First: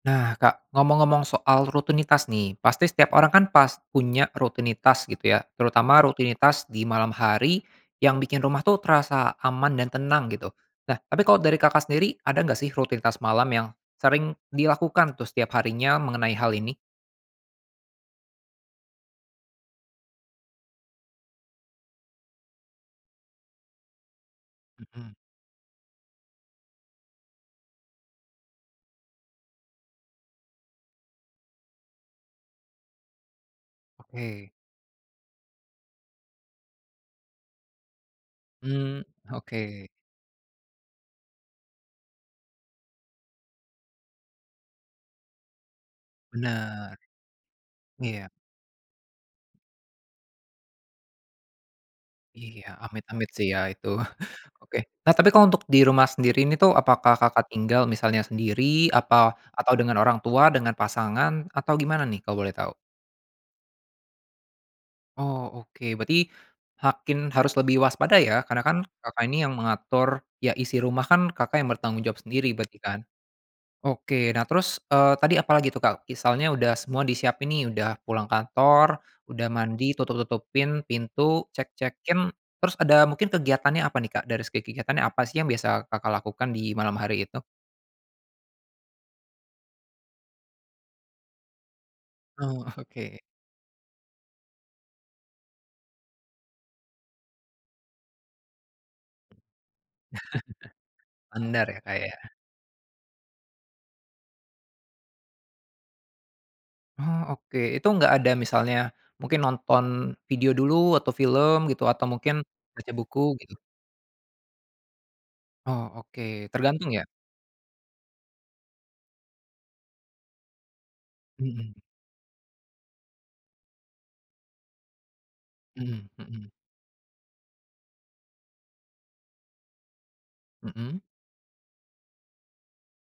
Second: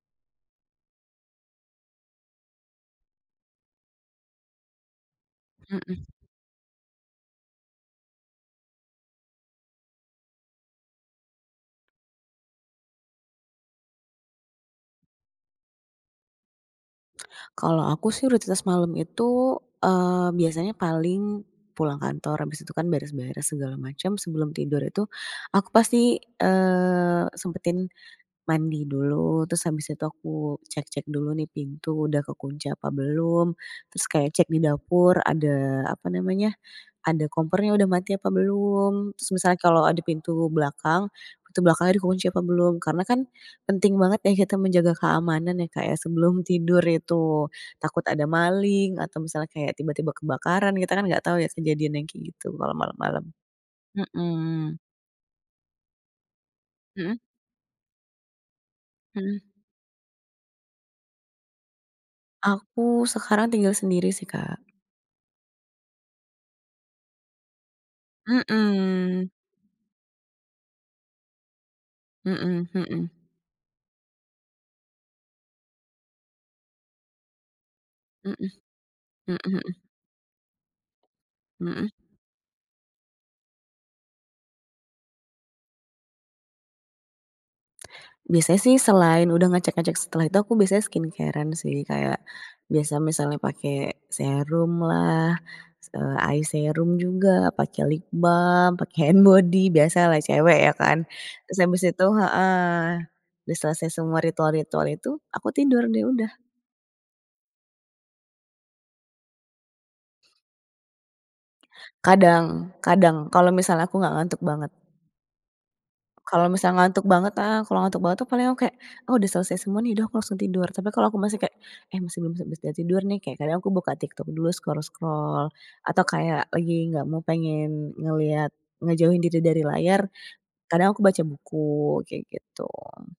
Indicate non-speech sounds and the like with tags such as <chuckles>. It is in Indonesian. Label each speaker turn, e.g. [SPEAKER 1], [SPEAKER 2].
[SPEAKER 1] Nah Kak, ngomong-ngomong soal rutinitas nih, pasti setiap orang kan pas punya rutinitas gitu ya. Terutama
[SPEAKER 2] Mhm.
[SPEAKER 1] rutinitas di malam hari, yang bikin rumah tuh terasa aman dan tenang gitu. Nah, tapi kalau dari Kakak sendiri ada nggak sih rutinitas malam yang sering dilakukan tuh setiap harinya mengenai hal ini?
[SPEAKER 2] Kalau aku sih rutinitas malem itu, eee, biasanya paling pulang kantor, abis itu kan beres-beres segala macem, sebelum tidur itu
[SPEAKER 1] Mhm.
[SPEAKER 2] aku pasti, eee, sempetin mandi dulu, terus habis itu aku cek-cek dulu nih pintu udah kekunci apa belum. Terus kayak cek
[SPEAKER 1] Oke.
[SPEAKER 2] di dapur ada, apa namanya, ada kompor yang udah mati apa
[SPEAKER 1] Mmm,
[SPEAKER 2] belum? Terus misalnya kalau
[SPEAKER 1] oke.
[SPEAKER 2] ada pintu belakang, pintu belakangnya dikunci apa belum? Karena kan penting banget ya kita menjaga keamanan ya Kak ya, sebelum tidur
[SPEAKER 1] Benar.
[SPEAKER 2] itu. Takut ada
[SPEAKER 1] Iya.
[SPEAKER 2] maling atau misalnya kayak tiba-tiba kebakaran, kita kan nggak tau ya kejadian yang kayak gitu
[SPEAKER 1] Iya,
[SPEAKER 2] kalau malem-malem.
[SPEAKER 1] amit-amit sih ya itu.
[SPEAKER 2] Mhm.
[SPEAKER 1] Oke. Nah, tapi kalau untuk di rumah sendiri ini tuh apakah
[SPEAKER 2] Mhm.
[SPEAKER 1] Kakak tinggal misalnya sendiri, apa
[SPEAKER 2] Mmm.
[SPEAKER 1] atau dengan orang tua, dengan pasangan, atau gimana nih kalau boleh tahu?
[SPEAKER 2] Aku sekarang tinggal sendiri sih Kak.
[SPEAKER 1] Oh oke, berarti makin harus lebih waspada ya, karena kan Kakak
[SPEAKER 2] Mhm.
[SPEAKER 1] ini yang mengatur, ya isi rumah kan Kakak yang bertanggung jawab sendiri
[SPEAKER 2] Mhm
[SPEAKER 1] berarti kan?
[SPEAKER 2] mhm.
[SPEAKER 1] Oke, nah terus, eee, tadi apalagi tuh Kak, misalnya udah semua disiapin nih, udah pulang
[SPEAKER 2] Mhm.
[SPEAKER 1] kantor,
[SPEAKER 2] Mhm
[SPEAKER 1] udah
[SPEAKER 2] mhm.
[SPEAKER 1] mandi, tutup-tutupin pintu,
[SPEAKER 2] Mhm.
[SPEAKER 1] cek-cekin, terus ada mungkin kegiatannya apa nih Kak, dari segi kegiatannya, apa sih yang biasa Kakak lakukan di malam hari itu?
[SPEAKER 2] Biasanya sih selain udah ngecek-ngecek, setelah itu aku biasanya skincare-an sih, kayak
[SPEAKER 1] Oh,
[SPEAKER 2] biasa
[SPEAKER 1] oke.
[SPEAKER 2] misalnya pakai serum lah, se eye serum juga, pakai lip balm, pakai hand
[SPEAKER 1] <chuckles>
[SPEAKER 2] body, biasalah cewek ya kan. Terus
[SPEAKER 1] Andar ya
[SPEAKER 2] habis
[SPEAKER 1] Kak
[SPEAKER 2] itu
[SPEAKER 1] ya.
[SPEAKER 2] heeh. Udah selesai semua ritual-ritual itu, aku tidur deh, udah.
[SPEAKER 1] Oh oke, itu enggak ada misalnya mungkin nonton video dulu atau film gitu atau mungkin
[SPEAKER 2] Kadang
[SPEAKER 1] baca buku,
[SPEAKER 2] kadang, kalau
[SPEAKER 1] gitu?
[SPEAKER 2] misalnya aku nggak ngantuk banget.
[SPEAKER 1] Oh
[SPEAKER 2] Kalau
[SPEAKER 1] oke,
[SPEAKER 2] misalnya
[SPEAKER 1] tergantung ya?
[SPEAKER 2] ngantuk banget, ah, kalau ngantuk banget tuh paling aku kayak, oh udah selesai semua nih, udah aku langsung tidur. Tapi kalau aku masih kayak,
[SPEAKER 1] Mhm.
[SPEAKER 2] eh masih belum bisa bisa tidur nih, kayak kadang aku buka TikTok dulu, scroll-scroll. Atau
[SPEAKER 1] Mhm
[SPEAKER 2] kayak
[SPEAKER 1] mhm.
[SPEAKER 2] lagi nggak mau pengen, ngelihat ngejauhin diri dari layar, kadang aku
[SPEAKER 1] Mhm?
[SPEAKER 2] baca buku, kayak gitu.